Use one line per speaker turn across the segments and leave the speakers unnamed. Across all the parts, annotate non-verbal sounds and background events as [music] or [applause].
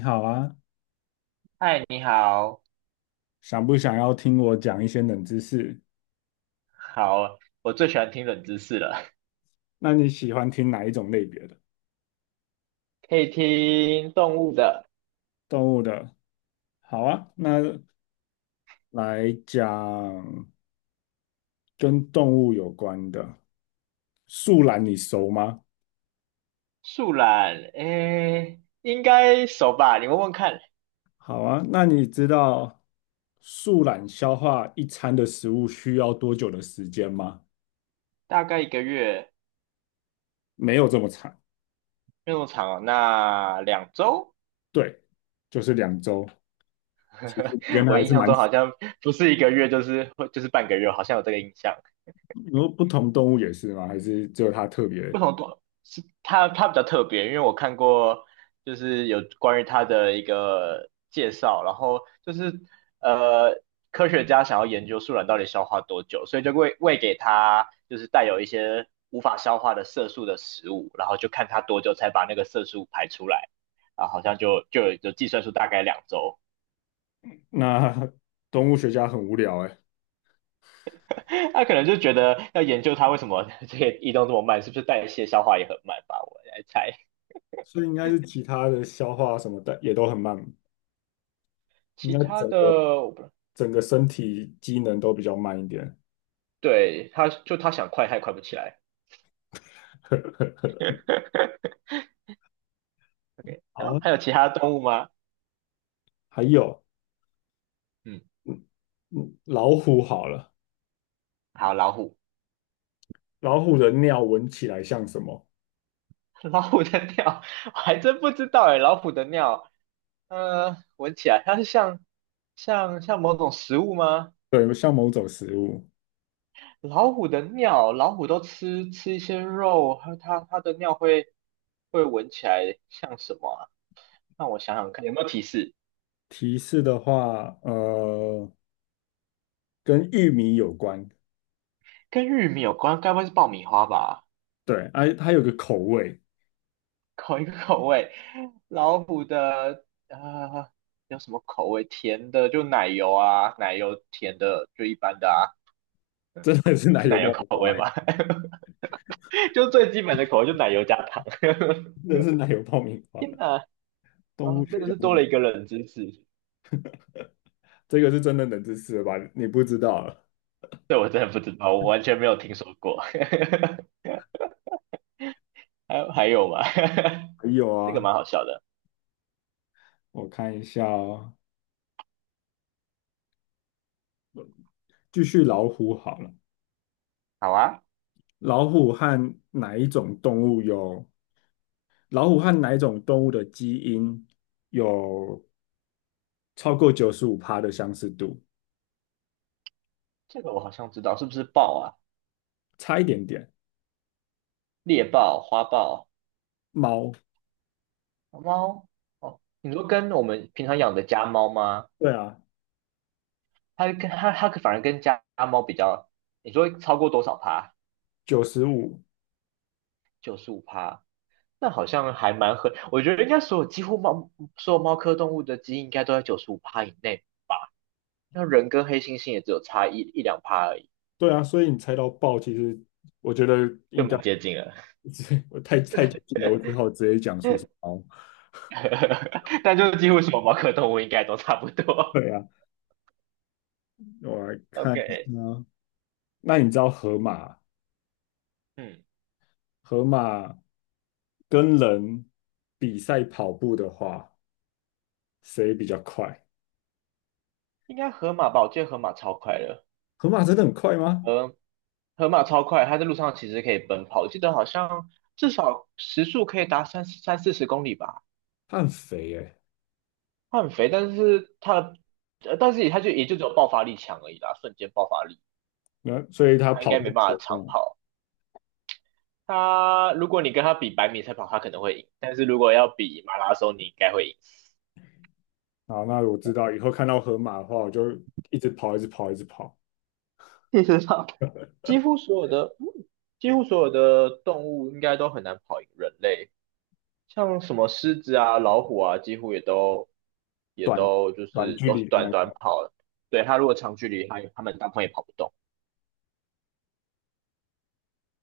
你好啊，
嗨，你好，
想不想要听我讲一些冷知识？
好，我最喜欢听冷知识了。
那你喜欢听哪一种类别的？
[laughs] 可以听动物的，
动物的？好啊，那来讲跟动物有关的。树懒你熟吗？
树懒，诶，应该熟吧？你问问看，
好啊，那你知道树懒消化一餐的食物需要多久的时间吗？
大概一个月，
没有这么长，
没有那么长哦，那两周？
对，就是2周。其实你跟
[laughs]
它
我
还
印
是
象
蛮，
中好像不是1个月，就是半个月，好像有这个印象。
你说不同动物也是吗？还是只有它特别？
为什么短？是他？他比较特别，因为我看过就是有关于他的一个介绍，然后就是呃科学家想要研究树懒到底消化多久，所以就喂给他，就是带有一些无法消化的色素的食物，然后就看他多久才把那个色素排出来，啊，好像就计算出大概两周，
那 [laughs] 动物学家很无聊哎，
[laughs] 他可能就觉得要研究它为什么 [laughs] 这个移动这么慢，是不是代谢消化也很慢吧？我来猜。
所以应该是其他的消化什么的也都很慢，应
其
该
他
整
的
个整个身体机能都比较慢一点。
对，它想快，它也快不起来。
[laughs]
[laughs] OK，然
好
后
啊，
还有其他动物吗？
还有，
嗯，
嗯老虎好了，
好，老虎，
老虎的尿闻起来像什么？
[laughs] 老虎的尿，[laughs] 我还真不知道哎，老虎的尿，闻起来它是像像某种食物吗？
对，像某种食物。
老虎的尿，老虎都吃一些肉，它的尿会闻起来像什么啊？让我想想看，有没有提示？
提示的话，跟玉米有关。
跟玉米有关，该不会是爆米花吧？
对，哎、它有个口味，
[laughs] 口一个口味，老虎的有什么口味？甜的就奶油啊，奶油甜的就一般的啊，
真的是奶油爆米花欸，
[laughs] 就最基本的口味就奶油加糖。[laughs]
真的是奶油爆米花。
天哪，
动
啊，
物
真
学
的
家
是
真
多了
的，
一个冷知识，
这个是真的冷知识了吧？你不知道啊。
这我真的不知道，我完全没有听说过。[laughs] 还有还有吗？[laughs]
还有
这个
啊，
蛮好笑的。
我看一下哦，继续老虎好了。
好啊，
老虎和哪一种动物有？老虎和哪一种动物的基因有超过95%的相似度？
这个我好像知道，是不是豹啊？
差一点点。
猎豹、花豹、
猫，
猫？哦，你说跟我们平常养的家猫吗？
对啊，
它反而跟家猫比较，你说超过多少趴？
九十五，
九十五趴，那好像还蛮合。我觉得应该所有猫科动物的基因应该都在九十五趴以内，那人跟黑猩猩也只有差一两趴而已，
对啊，所以你猜到豹，其实我觉得
就
应该
蛮接近了。
[laughs] 我太接近了，我只好直接讲出是猫。
[laughs] 但就是几乎所有猫科动物应该都差不多。
对啊，我来
[laughs]
看一下
OK，
哦。那你知道河马？
嗯，
河马跟人比赛跑步的话，谁比较快？
应该河马吧？我记得河马超快的，
河马真的很快吗？
河河马超快，它在路上其实可以奔跑，我记得好像至少时速可以达三四十公里吧。
它很肥诶、
他很肥，但是他，但是也就只有爆发力强而已啦，瞬间爆发力，
那所以它
他应
跑
该
步
没办
怎
法
么
长
样？
跑。他如果你跟他比百米赛跑，他可能会赢，但是如果要比马拉松，你应该会赢。
好，那我知道以后看到河马的话，我就一直跑，一直跑，一直跑，
事实上，[laughs] 几乎所有的几乎所有的动物应该都很难跑赢人类，像什么狮子啊、老虎啊，几乎也都也
短
都就
短
是
距
都是
离的
短
那
短
种。
跑的。对，他如果长距离，他们大部分也跑不动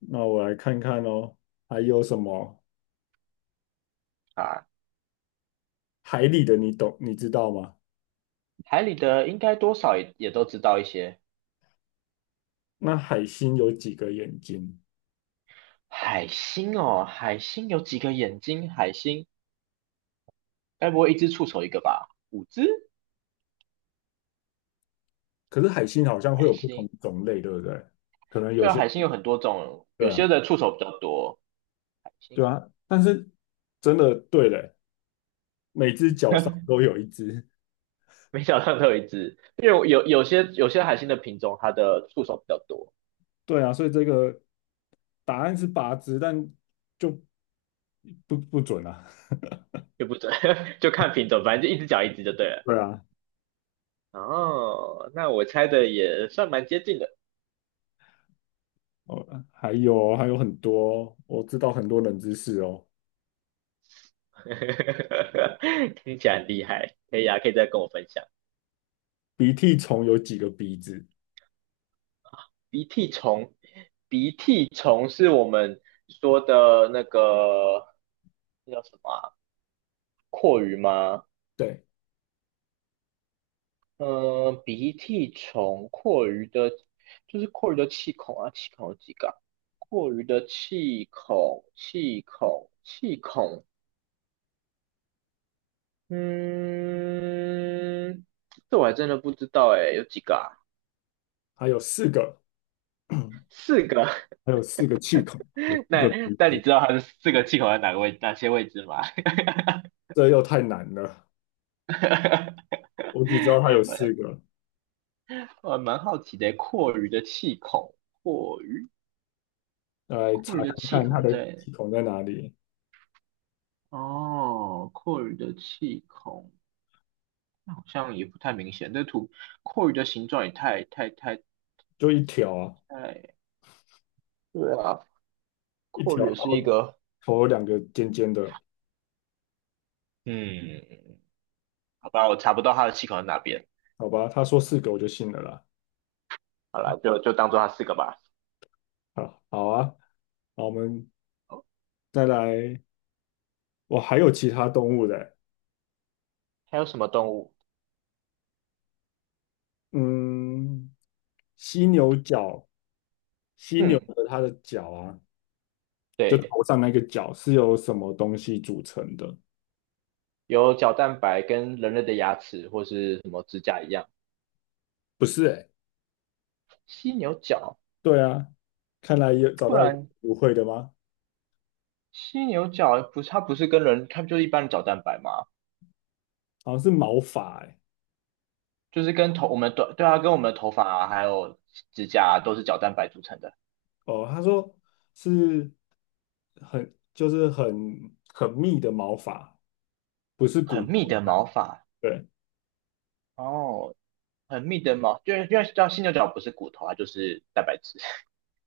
那我来看看哦，还有什么
啊。
海里的你知道吗？
海里的应该多少也都知道一些。
那海星有几个眼睛？
海星哦，海星有几个眼睛？海星该不会一只触手一个吧？五只？
可是海星好像会
海
有不同
星？
种类，对不对？可能
对
有
啊，
些
海星有很多种，
对
有
啊，
些的触手比较多。海星
对啊，但是真的对嘞，每只脚上
[laughs]
都有一只。
没想到都有一只，因为有些海星的品种，它的触手比较多，
对啊，所以这个答案是8只，但就不准啊。
也不准，[laughs] 就看品种，反正就一只脚一只就对了。
对啊，
哦，那我猜的也算蛮接近的，
哦，还有哦还有很多哦，我知道很多冷知识哦。
[laughs] 听起来很厉害，可以啊，可以再跟我分享。
鼻涕虫有几个鼻子？
鼻涕虫，鼻涕虫是我们说的那个，那叫什么啊？蛞蝓吗？
对，
嗯、鼻涕虫，蛞蝓的，就是蛞蝓的气孔啊，气孔有几个啊？蛞蝓的气孔，嗯，这我还真的不知道哎，有几个啊？
还有四个，
四个。
还有四个气孔，有四
[laughs] 那
个鼻
那你
子，
知道它的四个气孔在哪些位置吗？
这又太难了。我只知道它有
[laughs]
四个，
呃，蛮好奇的，阔鱼的气孔，阔鱼，
来查
阔鱼的
看
气
看它
孔
的
在，
气孔在哪里，
哦，阔鱼的气孔，那好像也不太明显。这图，阔鱼的形状也太太太
就一条啊，
太，对啊，
一
阔
条。
鱼也是一个，
头有两个尖尖的，
嗯，好吧，我查不到它的气孔在哪边。
好吧？他说四个我就信了啦。
好了，就当做它四个吧。
好好啊，好，我们
哦
再来，我还有其他动物的，
还有什么动物？
嗯，犀牛角，犀牛
嗯，
的它的角啊，就
对，
头上那个角是由什么东西组成的？
有角蛋白跟人类的牙齿或是什么指甲一样，
不是欸，
犀牛角，
对啊，看来有找
不
到一个
然
不会的吗？
犀牛角不是它不是跟人，它不就是一般的角蛋白嘛，
好像是毛发欸，
就是我们的对啊，跟我们的头发啊，还有指甲啊，都是角蛋白组成的，
哦，他说是很就是很很密的毛发，不是骨
很密
头，
的毛发
对
哦，很密的毛，就是因为叫犀牛角不是骨头啊，就是蛋白质，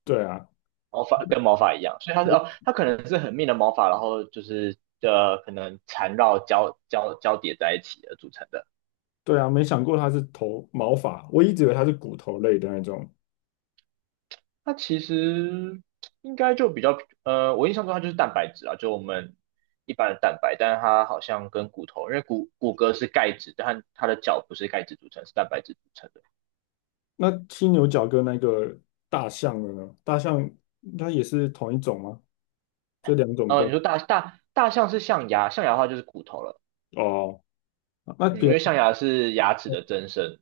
对啊。
[laughs] 毛发跟毛发一样，所以它是哦，它可能是很密的毛发，然后就是可能缠绕交叠在一起而组成的。
对啊，没想过它是头毛发，我一直以为它是骨头类的那种。
它其实应该就比较，我印象中它就是蛋白质啊，就我们一般的蛋白，但是它好像跟骨头，因为骼是钙质，但它的脚不是钙质组成，是蛋白质组成的。
那犀牛角跟那个大象的呢？大象它也是同一种吗？这两种动
你
物
说大象是象牙，象牙的话就是骨头了，
哦，那
嗯，
别
因为
人
象牙是牙齿的增生，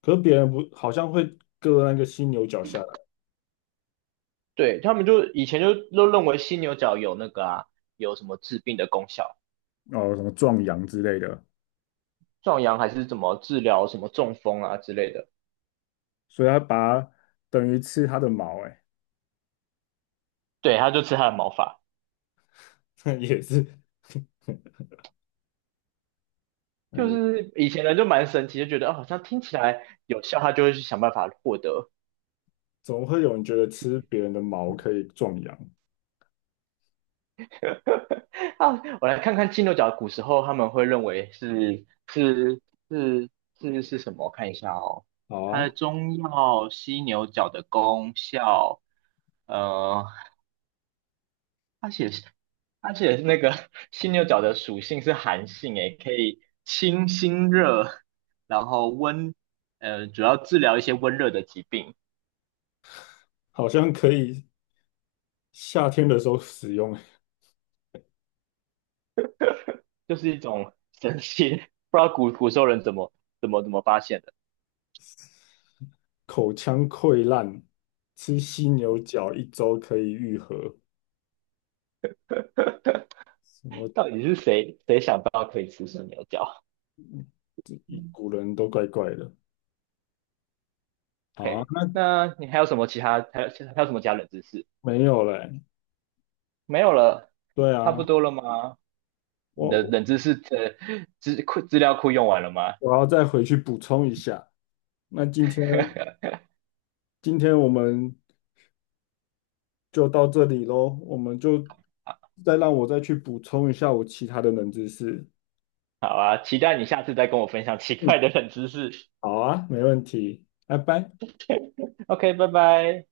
可是别人不好像会割那个犀牛角下来，
对，他们就以前就都认为犀牛角有那个啊，有什么治病的功效，
哦，什么壮阳之类的，
壮阳还是怎么治疗什么中风啊之类的，
所以它把它等于吃它的毛、欸
对，他就吃它的毛发。
哎，[laughs] 也是，
就
嗯，
是以前人就蛮神奇，就觉得哦，好像听起来有效，他就会去想办法获得。
总会有人觉得吃别人的毛可以壮阳？
啊，我来看看犀牛角古时候他们会认为是是什么？我看一下哦，
好
它的
啊，
中药犀牛角的功效，呃，而它写它写那个 [laughs] 犀牛角的属性是寒性，诶，可以清心热，然后温，主要治疗一些温热的疾病。
好像可以夏天的时候使用。
就是一种神奇，[laughs] 不知道时候人怎么发现的，
口腔溃烂，吃犀牛角1周可以愈合。我
到底是谁想到可以吃生牛角嗯
古人都怪怪的。好啊，
？OK，
那
那你还有什么其他冷知识？
没有嘞。
没有了，
对
差不
啊，
多了吗？你的
我
冷知识的资料库用完了吗？
我要再回去补充一下。那今天
[laughs]
今天我们就到这里喽，我们就再让我再去补充一下我其他的冷知识。
好啊，期待你下次再跟我分享奇
嗯，
怪的冷知识。
好啊，没问题，拜拜。
OK，拜拜。